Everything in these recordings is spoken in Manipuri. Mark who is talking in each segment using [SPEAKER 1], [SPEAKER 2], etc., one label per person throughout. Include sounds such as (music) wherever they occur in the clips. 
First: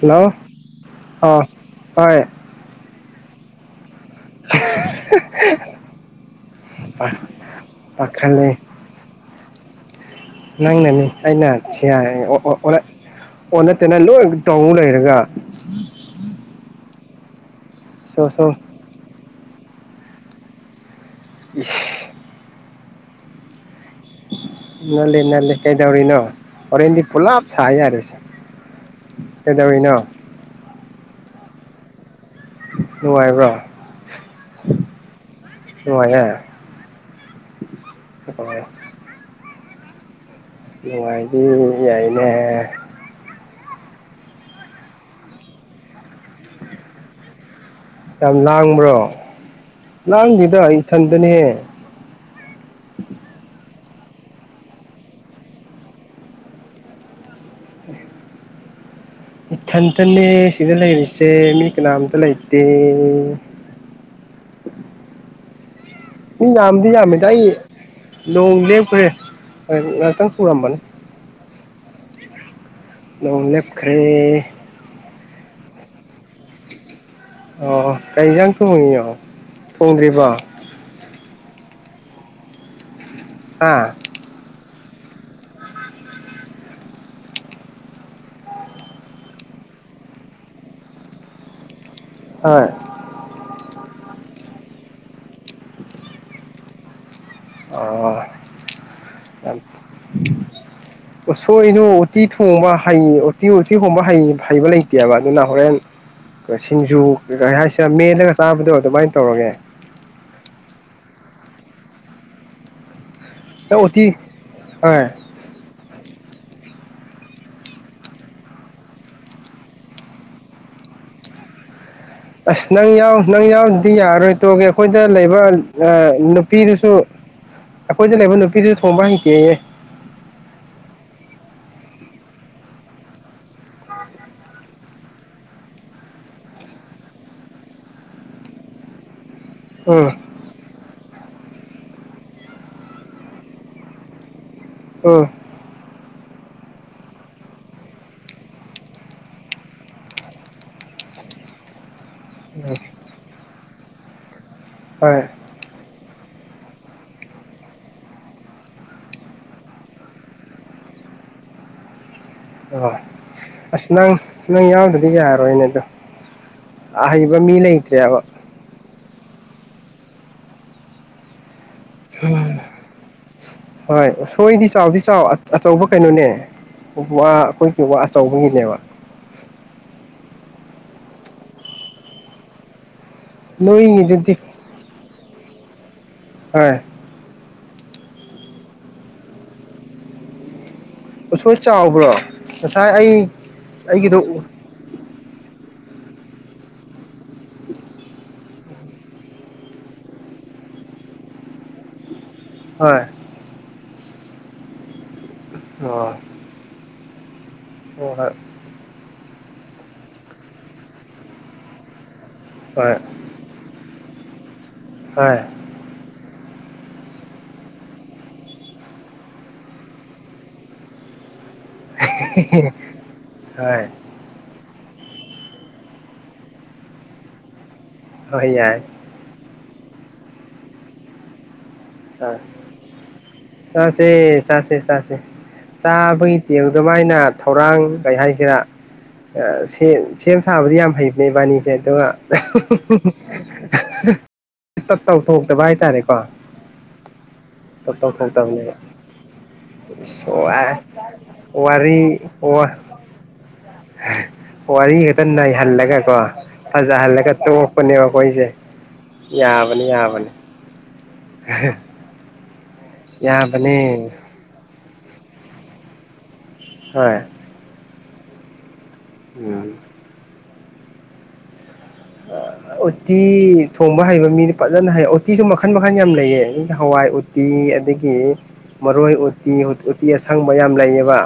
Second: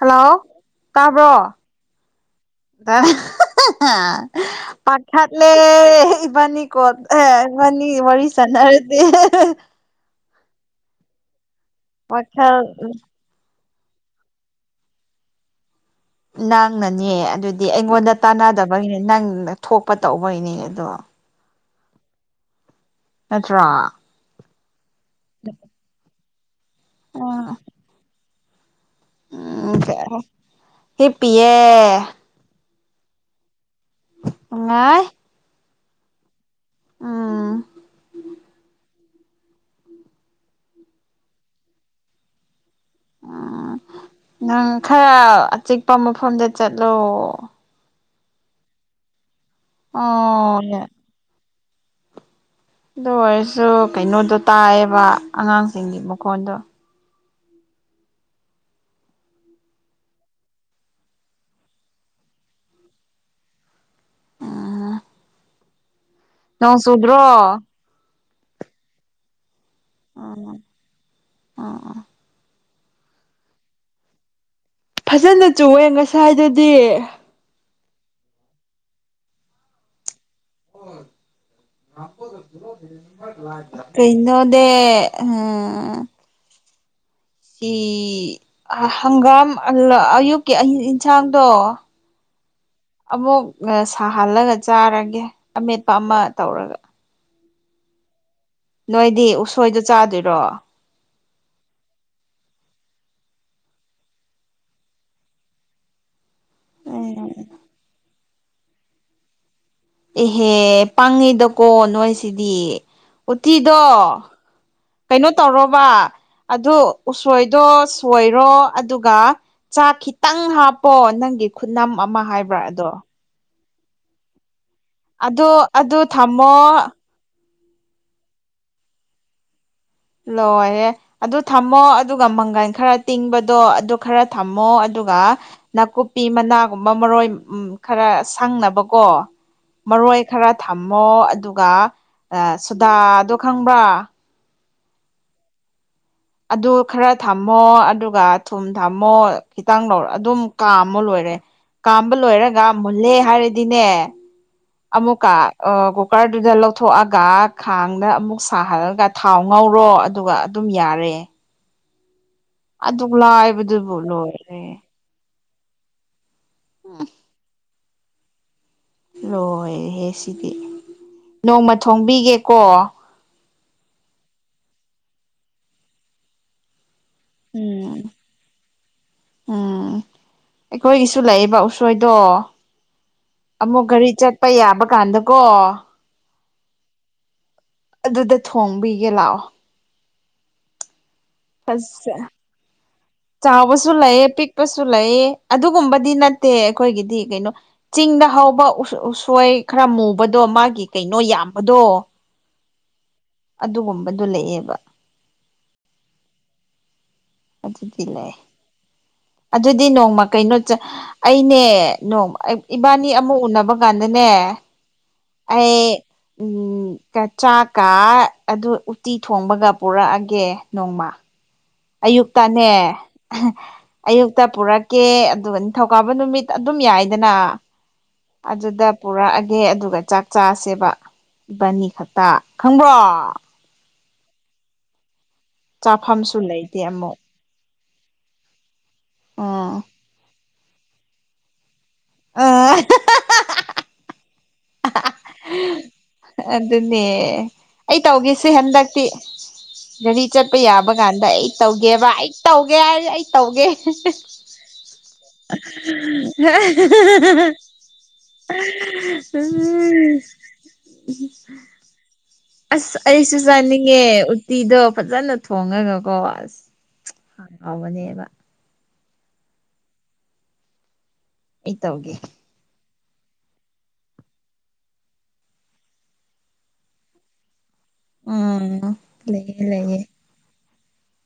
[SPEAKER 1] ꯍꯜꯂꯣ
[SPEAKER 2] ꯑ
[SPEAKER 1] ꯇꯥꯕ꯭ꯔꯣ
[SPEAKER 2] ꯍꯣꯏ
[SPEAKER 1] (unintelligible) ꯄꯥꯈꯠ ꯂꯦ ꯏꯕꯥꯅꯤ ꯀꯣꯠ ꯑꯦ ꯏꯕꯥꯅꯤ ꯋꯔꯤ
[SPEAKER 2] ꯄꯥꯈꯠꯂꯦ
[SPEAKER 1] ꯁꯟꯅꯔꯗꯤ (unintelligible)
[SPEAKER 2] ꯅꯪꯅꯅꯤ ꯑꯩꯅ ꯁꯤ (unintelligible) ꯑꫭ ꯑꫭ
[SPEAKER 1] ꯋꯥꯈꯜ
[SPEAKER 2] ꯑꫭꯅꯥ ꯑꯣꯟꯅꯥ ꯇꯩꯅꯥ ꯂꯣꯏꯅ ꯇꯧ ꯂꯩꯔꯒ
[SPEAKER 1] ꯅꯪꯅꯅꯦ ꯑꯗꯨꯗꯤ ꯑꯩꯉꯣꯟꯗ
[SPEAKER 2] ꯁꯨꯝ ꯁꯨꯝ
[SPEAKER 1] ꯇꯥꯟꯅꯗꯕꯒꯤꯅꯦ ꯅꯪꯅ ꯊꯣꯛꯄ ꯇꯧꯕꯒꯤꯅꯦ ꯑꯗꯣ
[SPEAKER 2] ꯏꯁ
[SPEAKER 1] ꯅꯠꯇ꯭ꯔꯣ
[SPEAKER 2] ꯅꯠꯂꯤ ꯅꯠꯂꯤ ꯀꯩꯗꯧꯔꯤꯅꯣ ꯍꯣꯔꯦꯟꯗꯤ ꯄꯨꯂꯞ
[SPEAKER 1] ꯎꯝ
[SPEAKER 2] ꯁ ꯌꯥꯔ‌ꯦꯁꯦ
[SPEAKER 1] ꯎꯝ ꯍꯤꯞꯄꯤꯌꯦ
[SPEAKER 2] ꯅꯨꯡꯉꯥꯏꯕ꯭ꯔꫭ
[SPEAKER 1] ꯅꯨꯡꯉꯥꯏ
[SPEAKER 2] ꯅꯨꯡꯉꯥꯏꯌꯦ
[SPEAKER 1] ꯎꯝ
[SPEAKER 2] ꯑꯣ ꯅꯨꯡꯉꯥꯏꯗꯤ ꯌꯥꯏꯅꯦꯍ‌ꯦ
[SPEAKER 1] ꯎꯝ ꯅꯪ ꯈꯔ ꯑꯆꯤꯛꯄ ꯃꯐꯝꯗ ꯆꯠꯂꯣ
[SPEAKER 2] ꯌꯥꯝ ꯂꯥꯡꯕ꯭ꯔꯣ ꯂꯥꯡꯗꯦꯗ
[SPEAKER 1] ꯑꯣ
[SPEAKER 2] ꯏꯊꯟꯗꯅꯦ
[SPEAKER 1] ꯑꯗꯨ ꯑꯣꯏꯔꯁꯨ ꯀꯩꯅꯣꯗꯣ ꯇꯥꯏꯌꯦꯕ ꯑꯉꯥꯡꯁꯤꯡꯒꯤ ꯃꯈꯣꯟꯗꯣ
[SPEAKER 2] ꯏꯊꯟꯇꯅꯦ ꯁꯤꯗ ꯂꯩꯔꯤꯁꯦ ꯃꯤ ꯀꯅꯥꯝꯇ ꯂꯩꯇꯦ
[SPEAKER 1] ꯎꯝ
[SPEAKER 2] ꯃꯤ
[SPEAKER 1] ꯅꯣꯡ
[SPEAKER 2] ꯌꯥꯝꯗꯤ
[SPEAKER 1] ꯆꯨꯗ꯭ꯔꯣ
[SPEAKER 2] ꯌꯥꯝꯃꯤꯗ ꯑꯩ ꯅꯣꯡ ꯂꯦꯞꯈ꯭ꯔꯦ ꯉꯥꯛꯇꯪ ꯆꯨꯔꯝꯕꯅꯤ
[SPEAKER 1] ꯑꯥ ꯑꯥ
[SPEAKER 2] ꯅꯣꯡ ꯂꯦꯞꯈ꯭ꯔꯦ
[SPEAKER 1] ꯐꯖꯅ ꯆꯨꯑꯦ ꯉꯁꯥꯏꯗꯨꯗꯤ
[SPEAKER 2] ꯑꯣ ꯀꯩ ꯏꯟꯖꯥꯡ ꯊꯣꯡꯉꯤꯅꫭ ꯊꯣꯡꯗ꯭ꯔꯤꯕꯣ ꯍꯥ
[SPEAKER 1] ꯑꯩ ꯅꯥꯗꯦ ꯎꯝ ꯁꯤ ꯍꯪꯒꯥꯝ ꯑꯌꯨꯛꯀꯤ ꯏꯟꯁꯥꯡꯗꯣ
[SPEAKER 2] ꯍꯣꯏ
[SPEAKER 1] ꯑꯃꯨꯛ ꯁꯥꯍꯜꯂꯒ ꯆꯥꯔꯒꯦ ꯑꯃꯦꯠꯄ ꯑꯃꯥ ꯇꯧꯔꯒ
[SPEAKER 2] ꯑꯣ
[SPEAKER 1] ꯅꯣꯏꯗꯤ ꯎꯁꯣꯏꯗꯣ ꯆꯥꯗꯣꯏꯔꯣ
[SPEAKER 2] ꯎꯁꯣꯏꯗꯨ ꯎꯇꯤ ꯊꯣꯡꯕ ꯍꯩ ꯎꯇꯤ ꯎꯇꯤ ꯊꯣꯡꯕ ꯍꯩ ꯍꯩꯕ ꯂꯩꯇꯦꯕ ꯑꯗꯨꯅ ꯍꯣꯔꯦꯟ (unintelligible) ꯁꯤꯡꯖꯨ
[SPEAKER 1] ꯎꯝ
[SPEAKER 2] ꯀꯩꯩ ꯍꯥꯏꯁꯤꯔꯥ ꯃ‌ꯦꯠꯂꯒ ꯆꯥꯕꯗꯣ ꯑꯗꯨꯃꯥꯏꯅ ꯇꯧꯔꯒꯦ
[SPEAKER 1] ꯑꯦꯍꯦ ꯄꯪꯉꯤꯗꯀꯣ ꯅꯣꯏꯁꯤꯗꯤ
[SPEAKER 2] ꯅꯪ
[SPEAKER 1] ꯎꯠꯇꯤꯗꯣ
[SPEAKER 2] ꯎꯇꯤ ꯍꯣꯏ
[SPEAKER 1] ꯀꯩꯅꯣ ꯇꯧꯔꯣꯕ ꯑꯗꯨ ꯎꯁꯣꯏꯗꯣ ꯁꯣꯏꯔꯣ ꯑꯗꯨꯒ ꯆꯥꯛ ꯈꯤꯇꯪ ꯍꯥꯞꯄꯣ ꯅꯪꯒꯤ ꯈꯨꯠꯅꯝ ꯑꯃꯥ ꯍꯥꯏ
[SPEAKER 2] ꯑꯁ ꯅꯪ ꯌꯥꯎ ꯅꯪ ꯌꯥꯎꯗ꯭ꯔꯗꯤ ꯌꯔꯣꯏ ꯇꯧꯒꯦ ꯑꯩꯈꯣꯏꯗ ꯂꯩꯕ
[SPEAKER 1] ꯑꯗꯣ ꯑꯗꯨ ꯊꯝꯃꯣ
[SPEAKER 2] ꯅꯨꯄꯤꯗꯨꯁꯨ ꯑꯩꯈꯣꯏꯗ ꯂꯩꯕ ꯅꯨꯄꯤꯗꯨ ꯊꯣꯡꯕ ꯍꯩꯇꯦꯌꯦ
[SPEAKER 1] ꯂꯣꯏꯔꯦ ꯑꯗꯨ ꯊꯝꯃꯣ ꯑꯗꯨꯒ ꯃꯪꯒꯟ ꯈꯔ ꯇꯤꯡꯕꯗꯣ ꯑꯗꯨ ꯈꯔ ꯊꯝꯃꯣ ꯑꯗꯨꯒ ꯅꯥꯀꯨꯞꯄꯤ ꯃꯅꯥꯒꯨꯝꯕ ꯃꯔꯣꯏ ꯎꯝ ꯈꯔ ꯁꯪꯅꯕꯀꯣ
[SPEAKER 2] ꯎꯝ
[SPEAKER 1] ꯃꯔꯣꯏ ꯈꯔ ꯊꯝꯃꯣ ꯑꯗꯨꯒ ꯑꯥ ꯁꯨꯗꯥꯗꯣ ꯈꯪꯕ꯭ꯔꯥ
[SPEAKER 2] ꯎꯝ
[SPEAKER 1] ꯑꯗꯨ ꯈꯔ ꯊꯝꯃꯣ ꯑꯗꯨꯒ ꯊꯨꯝ ꯊꯝꯃꯣ ꯈꯤꯇꯪ ꯂꯧꯔ ꯈꫪ ꯑꯗꯨꯝ ꯀꯥꯝꯃꯣ ꯂꯣꯏꯔꯦ ꯀꯥꯝꯕ ꯂꯣꯏꯔꯒ ꯃꯨꯜꯂꯦ ꯍꯥꯏꯔꯗꯤꯅꯦ
[SPEAKER 2] ꯍꯣꯏ
[SPEAKER 1] ꯑꯃꯨꯛꯀ ꯑꯥ ꯀꯨꯀꯔꯗꯨꯗ ꯂꯧꯊꯣꯛꯑꯒ ꯈꯥꯡꯗ ꯑꯃꯨꯛ ꯁꯥꯍꯜꯂꯒ ꯊꯥꯎ ꯉꯧꯔꯣ ꯑꯗꯨꯒ ꯑꯗꯨꯝ ꯌꯥꯔꯦ
[SPEAKER 2] ꯑꯣ
[SPEAKER 1] ꯑꯗꯨꯛ ꯂꯥꯏ
[SPEAKER 2] ꯑꯁ ꯅꯪ ꯅꯪ ꯌꯥꯎꯗ꯭ꯔꯗꯤ ꯌꯥꯔꯣꯏꯅꯦ ꯑꯗꯣ ꯑꯍꯩꯕ ꯃꯤ ꯂꯩꯇ꯭ꯔꯦꯕ
[SPEAKER 1] ꯂꯣꯏꯔꯦꯍꯦ ꯁꯤꯗꯤ ꯅꯣꯡꯃ
[SPEAKER 2] ꯎꯝ
[SPEAKER 1] ꯊꯣꯡꯕꯤꯒꯦꯀꯣ
[SPEAKER 2] ꯍꯣꯏ ꯁꯣꯏꯗꯤ ꯆꯥꯎꯗꯤ ꯆꯥꯎ ꯑ ꯑꯆꯧꯕ ꯀꯩꯅꯣꯅꯦ ꯋꯥ ꯑꯈꯣꯏꯒꯤ
[SPEAKER 1] ꯎꯝ
[SPEAKER 2] ꯋꯥ ꯑꯆꯧꯕꯒꯤꯅꯦꯕ
[SPEAKER 1] ꯎꯝ ꯑꯩꯈꯣꯏꯒꯤꯁꯨ ꯂꯩꯌꯦꯕ ꯎꯁꯣꯏꯗꯣ ꯑꯃꯨꯛ ꯒꯥꯔꯤ
[SPEAKER 2] ꯅꯣꯏꯒꯤꯗꯨꯗꯤ
[SPEAKER 1] ꯆꯠꯄ ꯌꯥꯕ ꯀꯥꯟꯗꯀꯣ
[SPEAKER 2] ꯍꯣꯏ
[SPEAKER 1] ꯑꯗꯨꯗ ꯊꯣꯡꯕꯤꯒꯦ ꯂꯥꯛꯑꯣ
[SPEAKER 2] ꯎꯁꯣꯏ ꯆꯥꯎꯕ꯭ꯔꯣ
[SPEAKER 1] (unintelligible)
[SPEAKER 2] ꯉꯁꯥꯏ ꯑꯩ
[SPEAKER 1] ꯆꯥꯎꯕꯁꯨ
[SPEAKER 2] ꯑꯩꯒꯤꯗꯣ
[SPEAKER 1] ꯂꯩꯌꯦ ꯄꯤꯛ ꯄꯁꯨ ꯂꯩꯌꯦ ꯑꯗꯨꯒꯨꯝꯕꯗꯤ ꯅꯠꯇꯦ ꯑꯩꯈꯣꯏꯒꯤꯗꯤ ꯒꯩꯅꯣ ꯆꯤꯡꯗ ꯍꯧꯕ ꯎꯁꯣ ꯎꯁꯣꯏ ꯈꯔ ꯃꯨꯕꯗꯣ ꯃꯥꯒꯤ ꯀꯩꯅꯣ ꯌꯥꯝꯕꯗꯣ
[SPEAKER 2] ꯍꯣꯏ
[SPEAKER 1] ꯑꯗꯨꯒꯨꯝꯕꯗꯨ ꯂꯩꯌꯦꯕ
[SPEAKER 2] ꯂꯣꯢꯔꯦ
[SPEAKER 1] ꯑꯗꯨꯗꯤ ꯂꯩ ꯑꯗꯨꯗꯤ ꯅꯣꯡꯃ ꯀꯩꯅꯣ ꯆꯠ ꯑꯩꯅꯦ ꯅꯣꯝ ꯑꯞ
[SPEAKER 2] ꯍꯣꯏ
[SPEAKER 1] ꯏꯕꯥꯟꯅꯤ ꯑꯃꯨꯛ ꯎꯟꯅꯕ ꯀꯥꯟꯗꯅꯦ
[SPEAKER 2] ꯍꯣꯏ
[SPEAKER 1] ꯑꯩ ꯎꯝ (unintelligible) ꯆꯥꯛꯀꯥ ꯑꯗꯨ ꯎꯇꯤ ꯊꯣꯡꯕꯒ ꯄꯨꯔꯛꯑꯒꯦ ꯅꯣꯡꯃ ꯑꯌꯨꯛꯇꯥꯅꯦ
[SPEAKER 2] ꯍꯣꯏ
[SPEAKER 1] ꯑꯌꯨꯛꯇ ꯄꯨꯔꯛꯀꯦ ꯑꯗꯨꯒ ꯅꯤꯡꯊꯧꯀꯥꯕ ꯅꯨꯃꯤꯛ ꯑꯗꯨꯝ ꯌꯥꯏꯌꯦꯗꯅꯥ
[SPEAKER 2] ꯍꯣꯏ ꯌꯥꯏ
[SPEAKER 1] ꯑꯗꯨꯗ ꯄꯨꯔꯛꯑꯒꯦ ꯑꯗꯨꯒ ꯆꯥꯛ ꯆꯥꯁꯦꯕ ꯏꯕꯥꯟꯅꯤ ꯈꯛꯇ ꯈꯪꯕ꯭ꯔꯣ
[SPEAKER 2] ꯆꯥꯁꯦ ꯆꯥꯁꯦ ꯆꯥꯁꯦ ꯆꯥꯕꯒꯤ
[SPEAKER 1] ꯆꯥꯐꯝꯁꯨ
[SPEAKER 2] ꯊꯦꯕ
[SPEAKER 1] ꯂꯩꯇꯦ ꯑꯃꯨꯛ
[SPEAKER 2] ꯗꯨꯃꯥꯏꯅ ꯊꯧꯔꯥꯡ ꯀꯩ ꯍꯥꯏꯁꯤꯔꯥ ꯑ
[SPEAKER 1] ꯎꯝ
[SPEAKER 2] ꯁꯦ ꯁꯦꯝ ꯁꯥꯕꯗꯤ ꯌꯥꯝ ꯍꯩꯕꯅꯦ ꯏꯕꯥꯟꯅꯤꯁꯦ ꯑꯗꯨꯒ
[SPEAKER 1] ꯑ
[SPEAKER 2] (unintelligible) ꯇ ꯇꯧꯊꯣꯛꯇꯕ ꯍꯥꯏꯇꯥꯔꯦꯀꯣ
[SPEAKER 1] ꯑꯗꯨꯅꯦ ꯑꯩ ꯇꯧꯒꯦꯁꯦ
[SPEAKER 2] ꯇꯧꯊꯣꯛꯇꯕꯅꯦꯕ
[SPEAKER 1] ꯍꯟꯗꯛꯇꯤ ꯒꯔꯤ ꯆꯠꯄ ꯌꯥꯕ ꯀꯥꯟꯗ ꯑꯩ ꯇꯧꯒꯦꯕ
[SPEAKER 2] ꯋꯥꯔꯤ
[SPEAKER 1] ꯑꯩ ꯇꯧꯒꯦ ꯍꯥꯢꯔꯒ ꯑꯩ ꯇꯧꯒꯦ
[SPEAKER 2] ꯋꯥꯔꯤ ꯈꯛꯇ ꯅꯩꯍꯜꯂꯒꯀꯣ ꯐꯖꯍꯜꯂꯒ ꯇꯣꯛꯄꯅꯦꯕ ꯑꯩꯈꯣꯏꯁꯦ
[SPEAKER 1] (unintelligible)
[SPEAKER 2] ꯌꯥꯕꯅꯤ ꯌꯥꯕꯅꯤ
[SPEAKER 1] (unintelligible)
[SPEAKER 2] (unintelligible)
[SPEAKER 1] ꯑꯁ ꯑꯩꯁꯨ
[SPEAKER 2] ꯌꯥꯕꯅꯦ
[SPEAKER 1] ꯆꯥꯅꯤꯡꯉꯦ ꯎꯠꯇꯤꯗꯣ ꯐꯖꯅ ꯊꯣꯡꯉꯒꯀꯣ ꯑꯁ
[SPEAKER 2] ꯍꯣꯏ
[SPEAKER 1] ꯍꯥꯎꯕꯅꯦꯕ
[SPEAKER 2] ꯎꯝ
[SPEAKER 1] ꯑꯩ ꯇꯧꯒꯦ
[SPEAKER 2] ꯎꯠꯇꯤ ꯊꯣꯡꯕ ꯍꯩꯕ ꯃꯤꯅ ꯐꯖꯅ ꯍꯩ ꯎꯠꯇꯤꯁꯨ ꯃꯈꯟ ꯃꯈꯟ ꯌꯥꯝ ꯂꯩꯌꯦ ꯍꯋꯥꯏ ꯎꯇꯤ ꯑꯗ ꯒꯤ
[SPEAKER 1] ꯎꯝ
[SPEAKER 2] ꯃꯔꯣꯏ ꯎꯠꯇꯤ
[SPEAKER 1] ꯂꯩꯌꯦ
[SPEAKER 2] ꯎꯠ
[SPEAKER 1] ꯂꯩꯌꯦ
[SPEAKER 2] ꯎꯠꯇꯤ ꯑꯁꯪꯕ ꯌꯥꯝ ꯂꯩꯌꯦꯕ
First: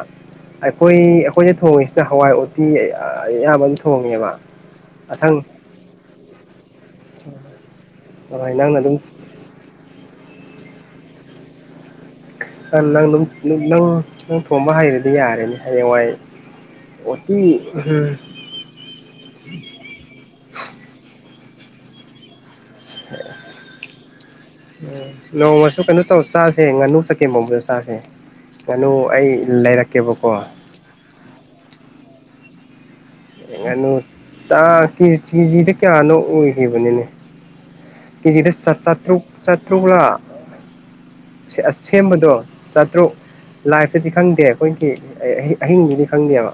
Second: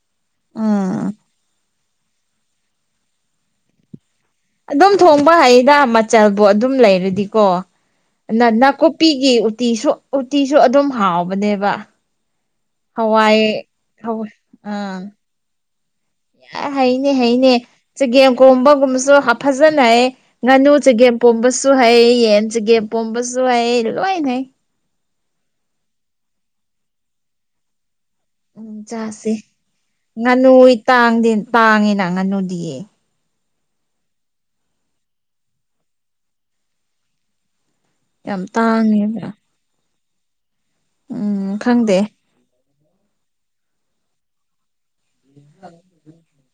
[SPEAKER 2] ꯑꯩꯈꯣꯏ
[SPEAKER 1] ꯎꯝ
[SPEAKER 2] ꯑꯈꯣꯏꯅ ꯊꯣꯡꯉꯤꯁꯤꯅ ꯍꯋꯥꯏ ꯎꯇꯤ ꯑꯌꯥꯕ ꯑꯗꯨꯝ ꯊꯣꯡꯉꯦꯕ
[SPEAKER 1] ꯑꯗꯨꯝ ꯊꯣꯡꯕ
[SPEAKER 2] ꯑꯁꯪ
[SPEAKER 1] ꯍꯩꯗ ꯃꯆꯜꯕꯨ ꯑꯗꯨꯝ ꯂꯩꯔ ꯗꯤꯀꯣ ꯑꯅ
[SPEAKER 2] ꯍꯣꯏ ꯅꯪꯅ ꯑꯗꯨꯝ
[SPEAKER 1] ꯅꯥꯀꯨꯞꯄꯤꯒꯤ ꯎꯠꯇꯤꯁꯨ ꯎꯠꯇꯤꯁꯨ ꯑꯗꯨꯝ ꯍꯥꯎꯕꯅꯦꯕ
[SPEAKER 2] ꯅꯪ ꯅꯪ ꯅꯨꯝ ꯅꯪ
[SPEAKER 1] ꯍꯋꯥꯏ
[SPEAKER 2] ꯅꯪ
[SPEAKER 1] ꯍꯋꯥꯏ
[SPEAKER 2] ꯅꯪ ꯊꯣꯡꯕ
[SPEAKER 1] ꯑꯥ
[SPEAKER 2] ꯍꯩꯔꯗꯤ ꯌꯥꯔꯦꯅꯦ ꯍꯌꯦꯡꯋꯥꯏ
[SPEAKER 1] ꯌꯥ ꯍꯩꯅꯦ
[SPEAKER 2] ꯎꯇꯤ
[SPEAKER 1] ꯍꯩꯅꯦ
[SPEAKER 2] ꯎꯝ
[SPEAKER 1] ꯆꯒꯦꯝ ꯀꯣꯝꯕꯒꯨꯝꯕꯁꯨ ꯍꯥ ꯐꯖꯅ ꯍꯩ ꯉꯥꯅꯨ ꯆꯒꯦꯝ ꯄꯣꯝꯕꯁꯨ ꯍꯩ ꯌꯦꯟ ꯆꯒꯦꯝ ꯄꯣꯝꯕꯁꯨ ꯍꯩ ꯂꯣꯏꯅ ꯍꯩ
[SPEAKER 2] ꯑ ꯅꯣꯡꯃꯁꯨ ꯀꯩꯅꯣ ꯇꯧ ꯆꯥꯁꯦ ꯉꯥꯅꯨ ꯆꯀꯦꯝ ꯄꯣꯝꯕꯗꯣ ꯆꯥꯁꯦ
[SPEAKER 1] ꯎꯝ
[SPEAKER 2] ꯉꯥꯅꯨ ꯑꯩ
[SPEAKER 1] ꯆꯥꯁꯦ
[SPEAKER 2] ꯂꯩꯔꯛꯀꯦꯕꯀꯣ
[SPEAKER 1] ꯉꯥꯅꯨ ꯇꯥꯡꯗꯤ ꯇꯥꯡꯉꯦꯅ ꯉꯥꯅꯨꯗꯤ
[SPEAKER 2] ꯉꯅꯨ ꯇꯥ ꯀꯤꯖꯤꯗ ꯀꯌꯥꯅꯣ ꯑꯣꯏꯈꯤꯕꯅꯤꯅꯦ
[SPEAKER 1] ꯌꯥꯝ
[SPEAKER 2] ꯀꯦꯖꯤꯗ ꯆꯥꯇ꯭ꯔꯨꯛ
[SPEAKER 1] ꯇꯥꯡꯉꯦꯕ
[SPEAKER 2] ꯆꯥꯇ꯭ꯔꯨꯛꯂꯥ
[SPEAKER 1] ꯎꯝ
[SPEAKER 2] ꯁꯦꯝ
[SPEAKER 1] ꯈꯪꯗꯦ
[SPEAKER 2] ꯑꯁꯦꯝꯕꯗꯣ ꯆꯥꯇ꯭ꯔꯨꯛ ꯂꯥꯏꯐꯇꯗꯤ ꯈꯪꯗꯦ ꯑꯩꯈꯣꯏꯒꯤ ꯑꯍꯤꯡꯒꯤꯗꯤ ꯈꯪꯗꯦꯕ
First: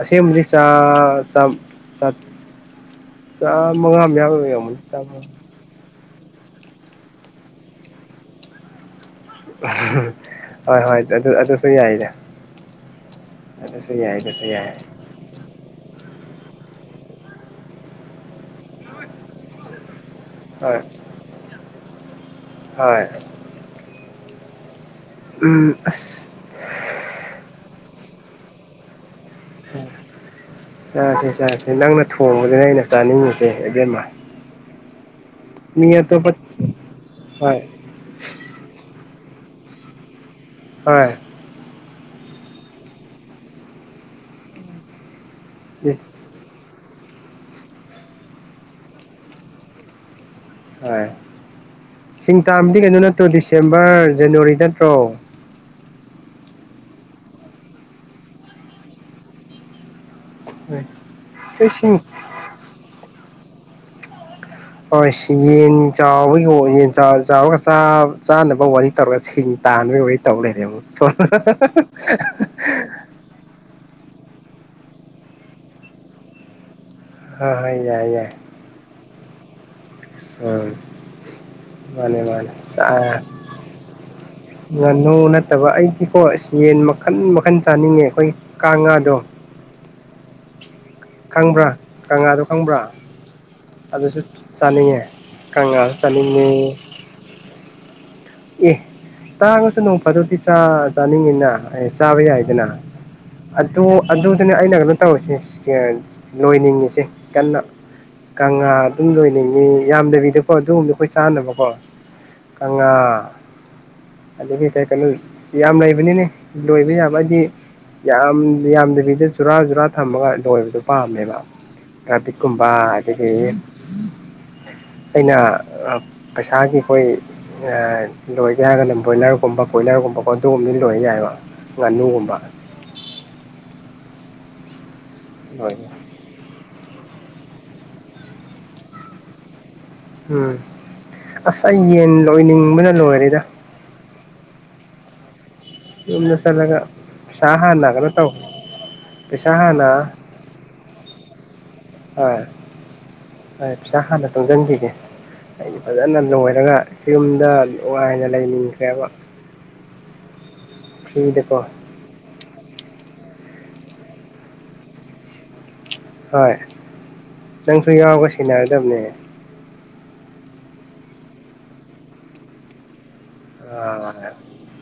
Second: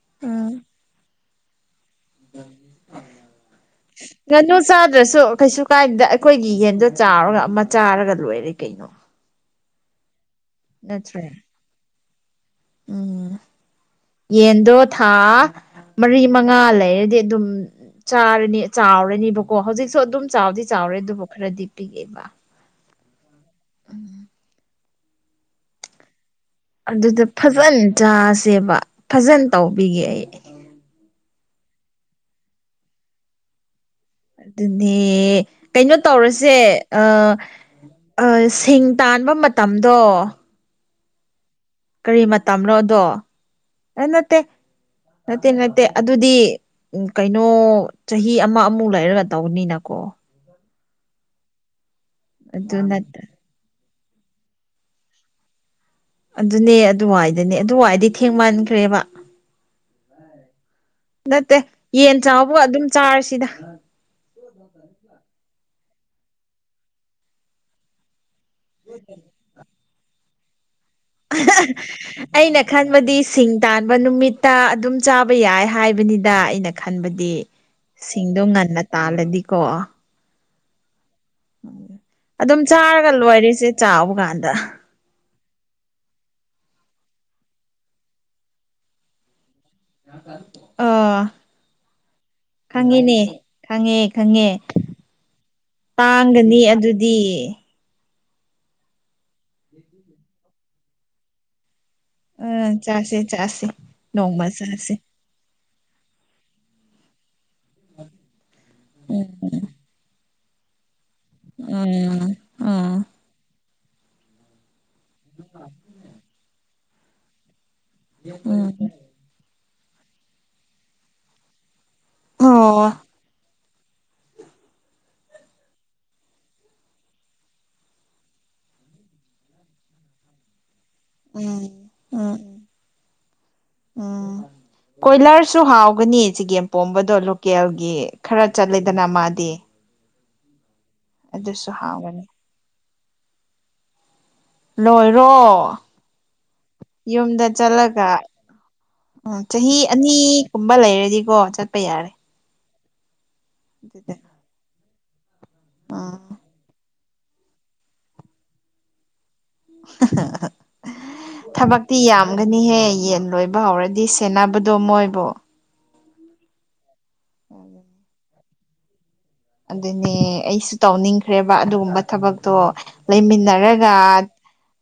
[SPEAKER 2] ꯑꯁꯤꯝꯕꯗꯤ
[SPEAKER 1] ꯎꯝ
[SPEAKER 2] ꯑꯥ ꯆꯥꯝ ꯆꯥ ꯆꯥꯝꯃꯉꯥ (unintelligible)
[SPEAKER 1] ꯀꯥꯏꯗ ꯑꯩꯈꯣꯏꯒꯤ ꯌꯦꯟꯗꯣ ꯆꯥꯎꯔꯒ ꯑꯃ ꯆꯥꯔꯒ ꯂꯣꯏꯔꯦ ꯀꯩꯅꯣ
[SPEAKER 2] (unintelligible) ꯍꯣꯏ ꯍꯣꯏ
[SPEAKER 1] ꯅꯠꯇ꯭ꯔꯦ
[SPEAKER 2] ꯑꯗꯨ ꯑꯗꯨꯁꯨ ꯌꯥꯏꯗꯥ ꯑꯗꯨꯁꯨ ꯌꯥꯢꯗ ꯑꯗꯨꯁꯨ ꯌꯥꯏ
[SPEAKER 1] ꯍꯥꯥ ꯃꯔꯤ ꯃꯉꯥ ꯂꯩꯔꯗꯤ ꯑꯗꯨꯝ ꯆꯥꯔꯅꯤ ꯆꯥꯎꯔꯅꯤꯕꯀꯣ ꯍꯧꯖꯤꯛꯁꯨ ꯑꯗꯨꯝ ꯆꯥꯎꯗꯤ
[SPEAKER 2] ꯍꯣꯏ
[SPEAKER 1] ꯆꯥꯎꯔꯦ ꯑꯗꯨꯕꯨ ꯈꯔꯗꯤ ꯄꯤꯑꯦꯕ
[SPEAKER 2] ꯍꯣꯏ
[SPEAKER 1] ꯎꯝ
[SPEAKER 2] ꯎꯝ ꯑꯁ
[SPEAKER 1] ꯑꯗꯨꯗ ꯐꯖꯅ ꯆꯥꯁꯦꯕ ꯐꯖꯅ ꯇꯧꯕꯤꯒꯦ ꯑꯩ
[SPEAKER 2] ꯆꯥꯁꯦ ꯆꯥꯁꯦ ꯅꯪꯅ ꯊꯣꯡꯕꯗꯨꯅ ꯑꯩꯅ ꯆꯥꯅꯤꯡꯉꯤꯁꯦ ꯑꯦꯕꯦꯝꯃ
[SPEAKER 1] ꯑꯗꯨꯗꯤ ꯀꯩꯅꯣ ꯇꯧꯔꯁꯦ ꯑꯥ
[SPEAKER 2] ꯍꯣꯏ
[SPEAKER 1] ꯑꯥ ꯁꯤꯡ ꯇꯥꯟꯕ ꯃꯇꯝꯗꯣ
[SPEAKER 2] ꯍꯣꯢ
[SPEAKER 1] ꯀꯔꯤ ꯃꯇꯝꯅꯣꯗꯣ ꯑꯦ ꯅꯠꯇꯦ ꯅꯠꯇꯦ ꯅꯠꯇꯦ ꯑꯗꯨꯗꯤ ꯎꯝ ꯀꯩꯅꯣ ꯆꯍꯤ ꯑꯃ ꯑꯃꯨꯛ ꯂꯩꯔꯒ ꯇꯧꯅꯤꯅꯀꯣ
[SPEAKER 2] ꯍꯣꯏ ꯁꯤꯡ ꯇꯥꯕꯗꯤ
[SPEAKER 1] ꯑꯗꯨ
[SPEAKER 2] ꯀꯩꯅꯣ
[SPEAKER 1] ꯅꯠꯇ
[SPEAKER 2] ꯅꯠꯇ꯭ꯔꯣ ꯗꯤꯁꯦꯝꯕꯔ ꯖꯅꯋꯥꯔꯤ ꯅꯠꯇ꯭ꯔꯣ
[SPEAKER 1] ꯑꯗꯨꯅꯦ ꯑꯗꯨꯋꯥꯏꯗꯨꯅꯦ ꯑꯗꯨꯏꯗꯤ ꯊꯦꯡꯃꯥꯟꯈ꯭ꯔꯦꯕ ꯅꯠꯇꯦ
[SPEAKER 2] ꯍꯣꯏ ꯁꯤꯡ
[SPEAKER 1] ꯌꯦꯟ ꯆꯥꯕ ꯑꯗꯨꯝ ꯆꯥꯔꯁꯤꯗ
[SPEAKER 2] ꯍꯣꯏ ꯁꯤ ꯌꯦꯟ ꯆꯥꯎꯕꯒꯤꯑꯣ ꯌꯦꯟ ꯆꯥꯎꯔ ꯆꯥꯎꯔꯒ ꯆꯥ ꯆꯥꯅꯕ ꯋꯥꯔꯤ ꯇꯧꯔꯒ ꯁꯤꯡ ꯇꯥꯟꯕꯒꯤ ꯋꯥꯔꯤ ꯇꯧ ꯂꯩꯔꯦꯕ (unintelligible)
[SPEAKER 1] ꯑꯩꯅ ꯈꯟꯕꯗꯤ ꯁꯤꯡ ꯇꯥꯟꯕ ꯅꯨꯃꯤꯠꯇ ꯑꯗꯨꯝ ꯆꯥꯕ ꯌꯥꯏ ꯍꯥꯏꯕꯅꯤꯗ ꯑꯩꯅ ꯈꯟꯕ ꯗꯤ
[SPEAKER 2] ꯍꯣꯏ ꯌꯥꯏ ꯌꯥꯏ
[SPEAKER 1] ꯁꯤꯡꯗꯣ ꯉꯟꯅ ꯇꯥꯜꯂꯗꯤꯀꯣ
[SPEAKER 2] (unintelligible) ꯃꯥꯅꯦ ꯃꯥꯅꯦ
[SPEAKER 1] ꯑꯗꯨꯝ ꯆꯥꯔꯒ ꯂꯣꯏꯔꯤꯁꯦ ꯆꯥꯎꯕ ꯀꯥꯟꯗ
[SPEAKER 2] ꯉꯥꯅꯨ ꯅꯠꯇꯕ ꯑꯩꯗꯤꯀꯣ ꯌꯦꯟ ꯃꯈꯟ ꯃꯈꯟ ꯆꯥꯅꯤꯡꯉꯦ ꯑꯩꯈꯣꯏ ꯀꯥꯡ ꯉꯥꯗꯣ
[SPEAKER 1] ꯌꯥ (unintelligible)
[SPEAKER 2] ꯈꯪꯕ꯭ꯔꯥ ꯀꯪꯉꯥꯗꯣ ꯈꯪꯕ꯭ꯔꯥ
[SPEAKER 1] ꯈꯪꯉꯤꯅꯦ ꯈꯪꯉꯦ
[SPEAKER 2] ꯑꯗꯨꯁꯨ
[SPEAKER 1] ꯈꯪꯉꯦ
[SPEAKER 2] ꯆꯥꯅꯤꯡꯉꯦ ꯀꯉꯥ ꯆꯅꯤꯡꯉꯦ
[SPEAKER 1] ꯇꯥꯡꯒꯅꯤ (unintelligible)
[SPEAKER 2] ꯑꯦ ꯇꯥꯡꯉꯥꯁꯨ ꯅꯣꯡ ꯐꯥꯗꯣꯛꯗꯤ ꯆꯥ ꯆꯥꯅꯤꯡꯉꯤꯅ (unintelligible) ꯆꯥꯕ ꯌꯥꯏꯗꯅ
[SPEAKER 1] ꯎꯝ ꯆꯥꯁꯦ ꯆꯥꯁꯦ
[SPEAKER 2] ꯑꯗꯨ
[SPEAKER 1] ꯅꯣꯡꯃ
[SPEAKER 2] ꯑꯗꯨꯗꯥꯅꯦ ꯑꯩꯅ ꯀꯩꯅꯣ
[SPEAKER 1] ꯆꯥꯁꯦ
[SPEAKER 2] ꯇꯧꯔꯁꯦ (unintelligible) ꯂꯣꯏꯅꯤꯡꯉꯤꯁꯦ ꯀꯟꯅ ꯀꯪꯂꯥ ꯑꯗꯨꯝ
[SPEAKER 1] ꯎꯝ
[SPEAKER 2] ꯂꯣꯏꯅꯤꯡꯉꯤ ꯌꯥꯝꯗꯕꯤꯗ ꯑꯣ ꯑꯗꯨꯒꯨꯝꯕ ꯑꯩꯈꯣꯏ ꯆꯥꯅꯕꯀꯣ
[SPEAKER 1] ꯎꯝ
[SPEAKER 2] ꯑꯪꯂꯥ
[SPEAKER 1] ꯎꯝ
[SPEAKER 2] ꯑꯗꯒꯤ ꯀꯩ ꯀꯩꯅꯣ ꯌꯥꯝ ꯂꯩꯕꯅꯤꯅꯦ ꯂꯣꯏꯕ ꯌꯥꯕꯗꯤ ꯌꯥꯝ
[SPEAKER 1] ꯎꯝ ꯎꯝ
[SPEAKER 2] ꯌꯥꯝꯗꯕꯤꯗ ꯆꯨꯔꯥ ꯆꯨꯔꯥ ꯊꯝꯃꯒ ꯂꯣꯏꯕꯗꯣ ꯄꯥꯝꯃꯦꯕ ꯔ꯭ꯇꯤꯡꯀꯨꯝꯕ
[SPEAKER 1] ꯑꯣ
[SPEAKER 2] ꯑꯗꯒꯤ ꯑꯩꯅ ꯄꯩꯁꯥꯒꯤ ꯍꯣꯏ ꯑꯥ ꯂꯣꯏꯒꯦ ꯍꯥꯏꯔꯒꯅ ꯕꯣꯏꯂꯔꯒꯨꯝꯕ ꯀꯣꯏꯂꯔꯒꯨꯝꯕ ꯀꯣ ꯑꯗꯨꯒꯨꯝꯕꯗꯣ ꯂꯣꯏ ꯌꯥꯏꯌꯦꯕ
[SPEAKER 1] ꯎꯝ ꯎꯝ
[SPEAKER 2] ꯉꯥꯅꯨꯒꯨꯝꯕ
[SPEAKER 1] ꯎꯝ ꯎꯝ ꯀꯣꯏꯂꯔꯁꯨ
[SPEAKER 2] ꯂꯣꯏꯒꯦ
[SPEAKER 1] ꯍꯥꯎꯒꯅꯤ ꯆꯤꯒꯦꯝ ꯇ‌ꯣꯝꯕꯗꯣ ꯂꯣꯀꯦꯜꯒꯤ ꯈꯔ ꯆꯠꯂꯦꯗꯅ ꯃꯥꯗꯤ
[SPEAKER 2] ꯎꯝ ꯑꯁ
[SPEAKER 1] ꯑꯗꯨꯁꯨ
[SPEAKER 2] ꯑꯩ ꯌꯦꯟ
[SPEAKER 1] ꯍꯥꯎꯒꯅꯤ
[SPEAKER 2] ꯂꯣꯏꯅꯤꯡꯕꯅ ꯂꯣꯏꯔꯦꯗ
[SPEAKER 1] ꯂꯣꯏꯔꯣ
[SPEAKER 2] ꯌꯨꯝꯗ ꯆꯠꯂꯒ
[SPEAKER 1] ꯌꯨꯝꯗ
[SPEAKER 2] ꯄꯩꯁꯥ ꯍꯥꯟꯅ
[SPEAKER 1] ꯆꯠꯂꯒ
[SPEAKER 2] ꯀꯩꯅ‌ꯣ ꯇꯧ
[SPEAKER 1] ꯎꯝ
[SPEAKER 2] ꯄꯩꯁꯥ
[SPEAKER 1] ꯆꯍꯤ
[SPEAKER 2] ꯍꯥꯟꯅ
[SPEAKER 1] ꯑꯅꯤꯒꯨꯝꯕ ꯂꯩꯔꯗꯤꯀꯣ ꯆꯠꯄ ꯌꯥꯔꯦ
[SPEAKER 2] ꯍꯣꯏ ꯄꯩꯁꯥ
[SPEAKER 1] ꯑꯗꯨꯗ
[SPEAKER 2] ꯍꯥꯟꯅ ꯇꯨꯡꯖꯤꯟꯈꯤꯒꯦ ꯑꯩꯗꯤ ꯐꯖꯅ
[SPEAKER 1] ꯎꯝ
[SPEAKER 2] ꯂꯣꯏꯔꯒ ꯌꯨꯝꯗ ꯅꯨꯡꯉꯥꯏꯅ ꯂꯩꯅꯤꯡꯈ꯭ꯔꯦꯕ
[SPEAKER 1] (unintelligible)
[SPEAKER 2] ꯐ꯭ꯔꯤꯗꯀꯣ
[SPEAKER 1] ꯇꯤ ꯌꯥꯝꯒꯅꯤꯍꯦ ꯌꯦꯟ ꯂꯣꯏꯕ ꯍꯧꯔꯗꯤ ꯁꯦꯟꯅꯕꯗꯣ ꯃꯣꯏꯕ‌ꯣ
[SPEAKER 2] ꯍꯣꯏ ꯅꯪꯁꯨ ꯌꯥꯎꯔꯒ ꯁ‌ꯦꯟꯅꯔꯗꯕꯅꯦ
[SPEAKER 1] ꯑꯗꯨꯅꯦ ꯑꯩꯁꯨ ꯇꯧꯅꯤꯡꯈ꯭ꯔꯦꯕ ꯑꯗꯨꯒꯨꯝꯕ ꯊꯕꯛꯇꯣ ꯂꯩꯃꯤꯟ ꯅꯔꯒ
[SPEAKER 2] ꯑꯥ ꯍꯣꯏ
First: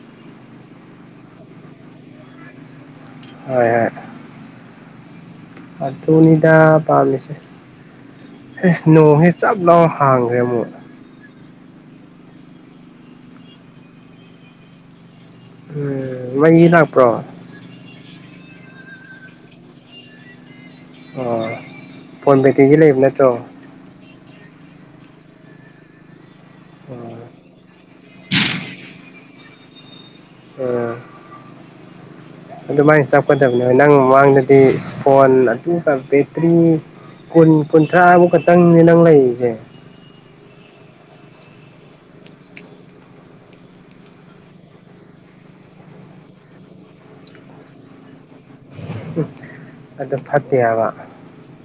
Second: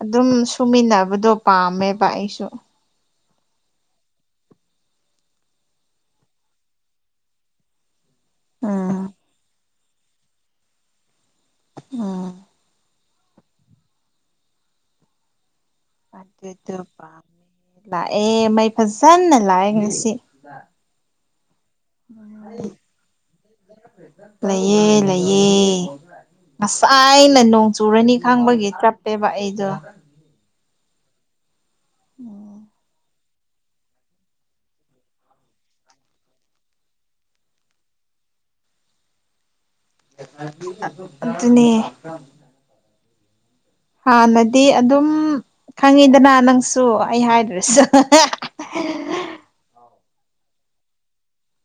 [SPEAKER 1] ꯑꯗꯨꯝ ꯁꯨꯃꯤꯟꯅꯕꯗꯣ ꯄꯥꯝꯃꯦꯕ ꯑꯩꯁꯨ
[SPEAKER 2] ꯍ‌ꯣꯏ ꯍ‌ꯣꯏ ꯑꯗꯨꯅꯤꯗ ꯄꯥꯝꯃꯤꯁꯦ ꯑꯦꯁ
[SPEAKER 1] ꯎꯝ
[SPEAKER 2] ꯅꯣꯡꯁꯦ ꯆꯞ ꯂꯥꯎ ꯍꯥꯡꯈ꯭ꯔꯦ ꯑꯃꯨꯛ
[SPEAKER 1] ꯎꯝ
[SPEAKER 2] ꯎꯝ ꯃꯩ
[SPEAKER 1] ꯑꯗꯨꯗꯨ
[SPEAKER 2] ꯂꯥꯛꯄ꯭ꯔꯣ
[SPEAKER 1] ꯄꯥꯝ ꯂꯥꯛꯑꯦ ꯃꯩ ꯐꯖꯅ ꯂꯥꯛꯑꯦ ꯉꯁꯤ
[SPEAKER 2] ꯑꯣ ꯐꯣꯟ ꯕꯦꯀꯤꯡꯗꯤ ꯂꯩꯕ ꯅꯠꯇ꯭ꯔꯣ
[SPEAKER 1] ꯂꯩꯌꯦ ꯂꯩꯌꯦ
[SPEAKER 2] ꯑꯣ
[SPEAKER 1] ꯉꯁꯥꯏꯅ ꯅꯣꯡ ꯆꯨꯔꯅꯤ ꯈꯪꯕꯒꯤ ꯆꯞꯄꯦꯕ ꯑꯩꯗꯣ
[SPEAKER 2] ꯎꯝ
[SPEAKER 1] ꯎꯝ
[SPEAKER 2] ꯑꯗꯨꯃꯥꯏ ꯆꯞ ꯊꯣꯛꯀꯗꯕꯅꯦ ꯅꯪ ꯃꯃꯥꯡꯗꯗꯤ ꯐꯣꯟ ꯑꯗꯨꯒ ꯕꯦꯇ꯭ꯔꯤ ꯀꯨꯟ ꯀꯨꯟꯊ꯭ꯔꯥꯃꯨꯛ ꯈꯛꯇꯪꯅꯦ ꯅꯪ ꯂꯩꯔꯤꯁꯦ
[SPEAKER 1] (unintelligible) ꯑ ꯑꯗꯨꯅꯦ ꯍꯥꯟꯅꯗꯤ ꯑꯗꯨꯝ ꯈꯪꯉꯤꯗꯅ ꯅꯪꯁꯨ ꯑꯩ ꯍꯥꯏꯗ꯭ꯔꯥꯁꯨ
[SPEAKER 2] ꯍꯨꯡ ꯑꯗ‌ꯣ ꯐꯠꯇꯦ ꯍꯥꯏꯕ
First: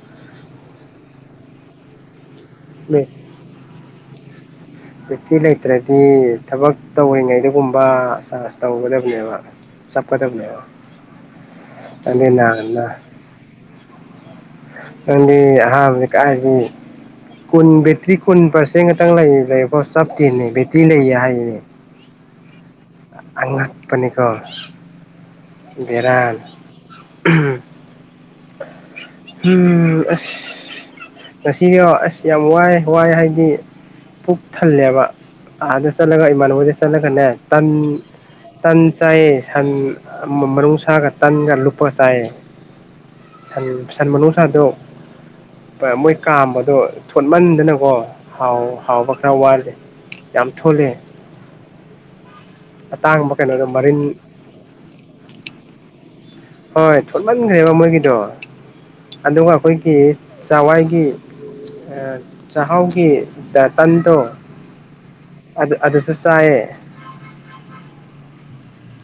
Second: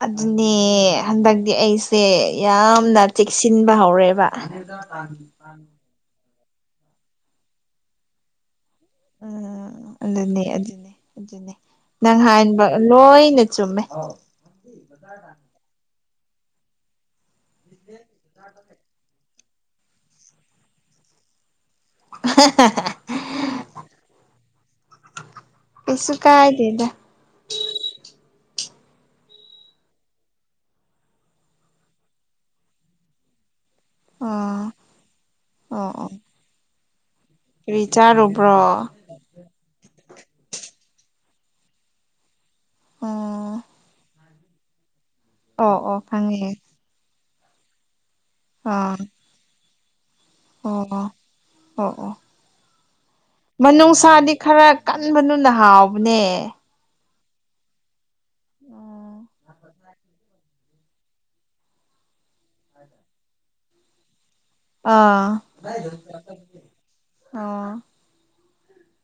[SPEAKER 1] ꯑꯗꯨꯅꯦ ꯍꯟꯗꯛꯇꯤ ꯑꯩ ꯁꯦ ꯌꯥꯝꯅ ꯆꯦꯛꯁꯤꯟꯕ ꯍꯧꯔꯦꯕ
[SPEAKER 2] ꯇ꯭ꯔꯗꯤ ꯊꯕꯛ ꯇꯧꯔꯤꯉꯩꯗꯒꯨꯝꯕ ꯆꯥꯖꯁ ꯇꯧꯕꯅ‌ꯦꯕ ꯅ‌ꯦꯕ
[SPEAKER 1] ꯎꯝ ꯑꯗꯨꯅꯦ
[SPEAKER 2] ꯆꯞꯀꯗꯕꯅ‌ꯦꯕ
[SPEAKER 1] ꯑꯗꯨꯅꯦ ꯑꯗꯨꯅꯦ ꯅꯪ ꯍꯥꯏꯕ ꯂꯣꯏꯅ ꯆꯨꯝꯃꯦ
[SPEAKER 2] ꯅꯪꯗꯤ ꯑꯍꯥꯟꯕꯗ ꯀꯥꯏꯗꯩ ꯀꯨꯟ ꯕꯦꯇ꯭ꯔꯤ ꯀꯨꯟ ꯄꯥꯔꯁꯦꯟ ꯉꯥꯛꯇꯪ ꯂꯩ ꯂꯩꯀꯣ ꯆꯞꯇꯦꯅꯦ ꯕꯦꯇ꯭ꯔꯤ ꯂꯩꯌꯦ ꯍꯥꯏꯌꯦꯅꯦ
[SPEAKER 1] (unintelligible)
[SPEAKER 2] ꯑꯉꯛꯄꯅꯤꯀ‌ꯣ
[SPEAKER 1] ꯀꯩꯁꯨ
[SPEAKER 2] ꯕ‌ꯦꯔꯥꯅ‌ꯦ
[SPEAKER 1] ꯀꯥꯏꯗꯦꯗ
[SPEAKER 2] ꯍꯨꯝ ꯑꯁ ꯉꯁꯤꯒꯤ ꯑꯁ ꯌꯥꯝ ꯋꯥꯏ ꯋꯥꯏ ꯍꯥꯏꯗꯤ ꯄꯨꯛ
[SPEAKER 1] ꯑꯣ
[SPEAKER 2] ꯊꯜꯂꯦꯕ ꯑꯥꯗ
[SPEAKER 1] ꯑꯣ ꯑꯣ
[SPEAKER 2] ꯆꯠꯂꯒ ꯏꯃꯥꯟꯅꯍ‌ꯣꯏꯗ ꯆꯠꯂꯒꯅꯦ ꯇꯟ
[SPEAKER 1] ꯀꯔꯤ ꯆꯥꯔꯨꯕ꯭ꯔꯣ
[SPEAKER 2] ꯇꯟ ꯆꯥꯏꯌꯦ ꯁꯟ ꯑ ꯃꯅꯨꯡꯁꯥꯒ ꯇꯟꯒ ꯂꯨꯞꯄꯒ ꯆꯥꯏꯌꯦ
[SPEAKER 1] ꯑꯣ
[SPEAKER 2] ꯁꯟ ꯁꯟ ꯃꯅꯨꯡꯁꯥꯗꯣ
[SPEAKER 1] ꯑꯣ
[SPEAKER 2] ꯃꯣꯏ
[SPEAKER 1] ꯈꯪꯉꯦ
[SPEAKER 2] ꯀꯥꯝꯕꯗꯣ ꯊꯣꯠꯃꯟꯗꯅꯀꯣ ꯍꯥꯎ
[SPEAKER 1] ꯑꯥ
[SPEAKER 2] ꯍꯥꯎꯕ ꯈꯔ ꯋꯥꯠꯂꯦ ꯌꯥꯝ
[SPEAKER 1] ꯑꯣ
[SPEAKER 2] ꯊꯣꯠꯂꯦ
[SPEAKER 1] ꯑꯣ ꯑꯣ
[SPEAKER 2] ꯑꯇꯥꯡꯕ ꯀꯩꯅꯣꯗꯣ ꯃꯔꯤꯟ
[SPEAKER 1] ꯃꯅꯨꯡꯁꯥꯗꯤ ꯈꯔ ꯀꯟꯕꯗꯨꯅ ꯍꯥꯎꯕꯅꯦ
[SPEAKER 2] ꯍꯣꯏ ꯊꯣꯠꯃꯟꯒ꯭ꯔꯦꯕ ꯃꯣꯏꯒꯤꯗꯣ ꯑꯗꯨꯒ ꯑꯈꯣꯏꯒꯤ ꯆꯋꯥꯏꯒꯤ ꯑ ꯆꯥꯛꯍꯥꯎꯒꯤ ꯇ ꯇꯟꯗꯣ
[SPEAKER 1] ꯑꯥ
[SPEAKER 2] ꯑꯗꯨ ꯑꯗꯨꯁꯨ ꯆꯥꯏꯌꯦ
[SPEAKER 1] ꯑꯣ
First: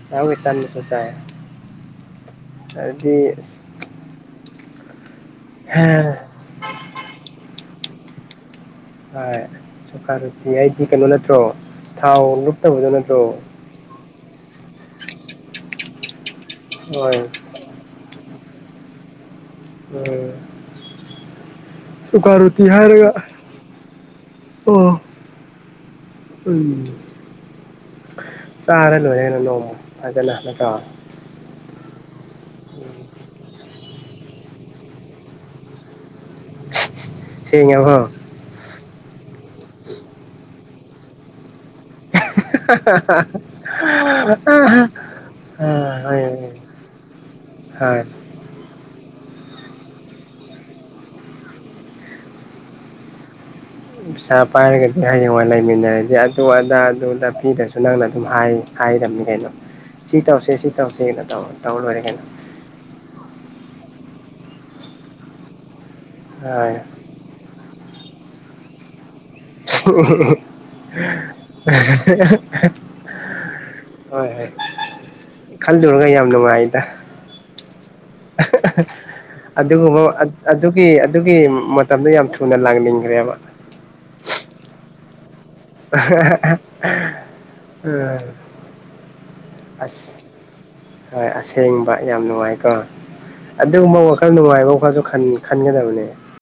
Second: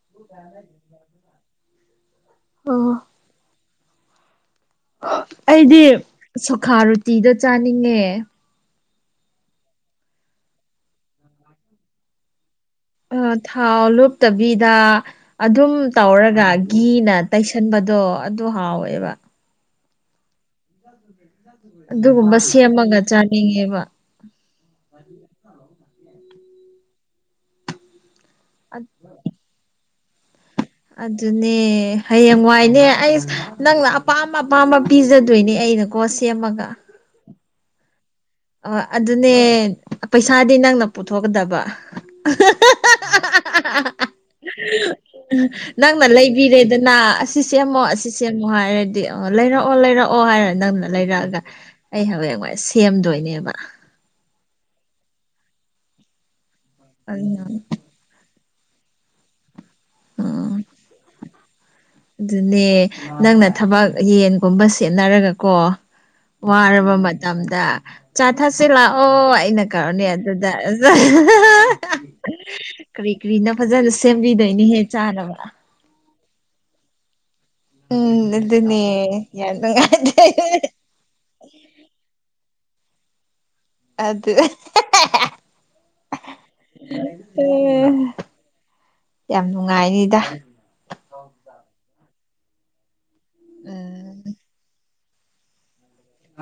[SPEAKER 2] ꯆꯍꯥꯎꯒꯤ ꯇꯟꯗꯨꯁꯨ ꯆꯥꯏꯌꯦ
[SPEAKER 1] ꯑꯣ
[SPEAKER 2] ꯑꯗꯨꯗꯤ
[SPEAKER 1] ꯑꯩꯗꯤ ꯁꯨꯈꯥ ꯔꯨꯇꯤꯗꯣ ꯆꯥꯅꯤꯡꯉꯦ
[SPEAKER 2] ꯑ ꯁꯣꯀꯥꯔꯨꯇꯤ ꯍꯥꯏꯗꯤ ꯀꯩꯅꯣ ꯅꯠꯇ꯭ꯔꯣ ꯊꯥꯎ ꯂꯨꯞꯇꯕꯗꯣ ꯅꯠꯇ꯭ꯔꯣ
[SPEAKER 1] ꯊꯥꯎ ꯂꯨꯞꯇꯕꯤꯗ ꯑꯗꯨꯝ ꯇꯧꯔꯒ ꯒꯤꯅ
[SPEAKER 2] ꯍꯣꯏ
[SPEAKER 1] ꯇꯩꯁ ꯁꯟꯕꯗꯣ ꯑꯗꯨ ꯍꯥꯎꯋꯦꯕ
[SPEAKER 2] ꯎꯝ ꯁꯨꯀꯥ
[SPEAKER 1] ꯑꯗꯨꯒꯨꯝꯕ
[SPEAKER 2] ꯔꯨꯇꯤ
[SPEAKER 1] ꯁꯦꯝꯃꯒ
[SPEAKER 2] ꯍꯥꯏꯔꯒ
[SPEAKER 1] ꯆꯥꯅꯤꯡꯉꯦꯕ
[SPEAKER 2] ꯑꯣ ꯎꯝ ꯆꯥꯔ ꯂꯣꯏꯔꯦꯅ ꯅꯣꯡꯃ ꯐꯖꯅ ꯅꯠꯇꯔꯣ
[SPEAKER 1] ꯑꯗꯨꯅꯦ ꯍꯌꯦꯡꯋꯥꯏꯅꯦ ꯑꯩꯁ ꯅꯪꯅ ꯑꯄꯥꯝ ꯑꯄꯥꯝꯕ ꯄꯤꯖꯗꯣꯏꯅꯦ ꯑꯩꯅ ꯀꯣ ꯁꯦꯝꯃꯒ
[SPEAKER 2] ꯁꯦꯡꯉꯕꯣ
[SPEAKER 1] ꯑꯣ ꯑꯗꯨꯅꯦ ꯄꯩꯁꯥꯗꯤ ꯅꯪꯅ ꯄꯨꯊꯣꯛꯀꯗꯕ
[SPEAKER 2] (unintelligible)
[SPEAKER 1] ꯅꯪꯅ
[SPEAKER 2] ꯍꯣꯏ ꯍꯣꯏ
[SPEAKER 1] ꯂꯩꯕꯤꯔꯦꯗꯅ ꯑꯁꯤ ꯁꯦꯝꯃꯣ ꯑꯁꯤ
[SPEAKER 2] ꯄꯩꯁꯥ
[SPEAKER 1] ꯁꯦꯝꯃꯣ ꯍꯥꯏꯔꯗꯤ ꯑ ꯂꯩꯔꯛꯑꯣ ꯂꯩꯔꯛꯑꯣ ꯍꯥꯏꯔ ꯅꯪꯅ ꯂꯩꯔꯛꯑꯒ ꯑꯩ ꯍꯕꯦꯟꯋꯥꯥꯏ ꯁꯦꯝꯗꯣꯏꯅꯦꯕ
[SPEAKER 2] ꯄꯩꯁꯥ ꯄꯥꯏꯔꯒꯗꯤ ꯍꯌꯦꯡꯋꯥꯏ ꯂꯩꯃꯤꯟꯅꯔꯗꯤ ꯑꯗꯨ ꯑꯗꯥ ꯑꯗꯨ ꯑꯗꯥ
[SPEAKER 1] ꯑꯗꯨꯅ
[SPEAKER 2] ꯄꯤꯗꯁꯨ ꯁꯨ ꯅꯪꯅ ꯑꯗꯨꯝ ꯍꯥꯏ ꯍꯥꯏꯗꯝꯅꯤ ꯀꯩꯅꯣ ꯁꯤ ꯇꯧꯁꯦ
[SPEAKER 1] ꯎꯝ
[SPEAKER 2] ꯁꯤ ꯇꯧꯁꯦꯅꯦ ꯇꯧ ꯇꯧꯔ ꯂꯣꯏꯔꯦ ꯀꯩꯅꯣ
[SPEAKER 1] ꯑꯗꯨꯅꯦ ꯅꯪꯅ ꯊꯕꯛ ꯌꯦꯟꯒꯨꯝꯕ ꯁꯦꯠꯅꯔꯒ ꯀꯣ
[SPEAKER 2] ꯍꯣꯏ
[SPEAKER 1] ꯋꯥꯔꯕ ꯃꯇꯝꯗ ꯆꯥ ꯊꯥꯛꯁꯦ ꯂꯥꯛꯑꯣ ꯑꯩꯅ ꯀꯧꯔꯅꯦ ꯑꯗꯨꯗ ꯀꯔꯤ ꯀꯔꯤꯅꯣ ꯐꯖꯅ
[SPEAKER 2] ꯍꯣꯏ ꯍꯣꯏ
[SPEAKER 1] ꯁꯦꯝꯕꯤꯗꯣꯏꯅꯤꯍꯦ ꯆꯥꯅꯕ
[SPEAKER 2] ꯈꯜꯂꯨꯔꯒ ꯌꯥꯝ ꯅꯨꯡꯉꯥꯏꯗ
[SPEAKER 1] ꯎꯝ ꯑꯗꯨꯅꯦ ꯌꯥꯝ ꯅꯨꯡꯉꯥꯏꯗꯦ
[SPEAKER 2] ꯒꯤ ꯑꯗꯨꯒꯤ ꯃꯇꯝꯗꯣ ꯌꯥꯝ ꯊꯨꯅ ꯂꯥꯡꯅꯤꯡꯈ꯭ꯔꯦꯕ
[SPEAKER 1] ꯑꯗꯨ
[SPEAKER 2] (unintelligible)
[SPEAKER 1] ꯌꯥꯝ
[SPEAKER 2] ꯑꯁ
[SPEAKER 1] ꯅꯨꯡꯉꯥꯏꯔꯤꯗ
[SPEAKER 2] ꯍꯣꯏ ꯑꯁꯦꯡꯕ ꯌꯥꯝ ꯅꯨꯡꯉꯥꯏꯀꯣ ꯑꯗꯨꯒꯨꯝꯕ
[SPEAKER 1] ꯎꯝ
[SPEAKER 2] ꯋꯥꯈꯜ ꯅꯨꯡꯉꯥꯏꯕ ꯋꯥꯈꯜꯁꯨ ꯈꯟ ꯈꯟꯒꯗꯕꯅꯦ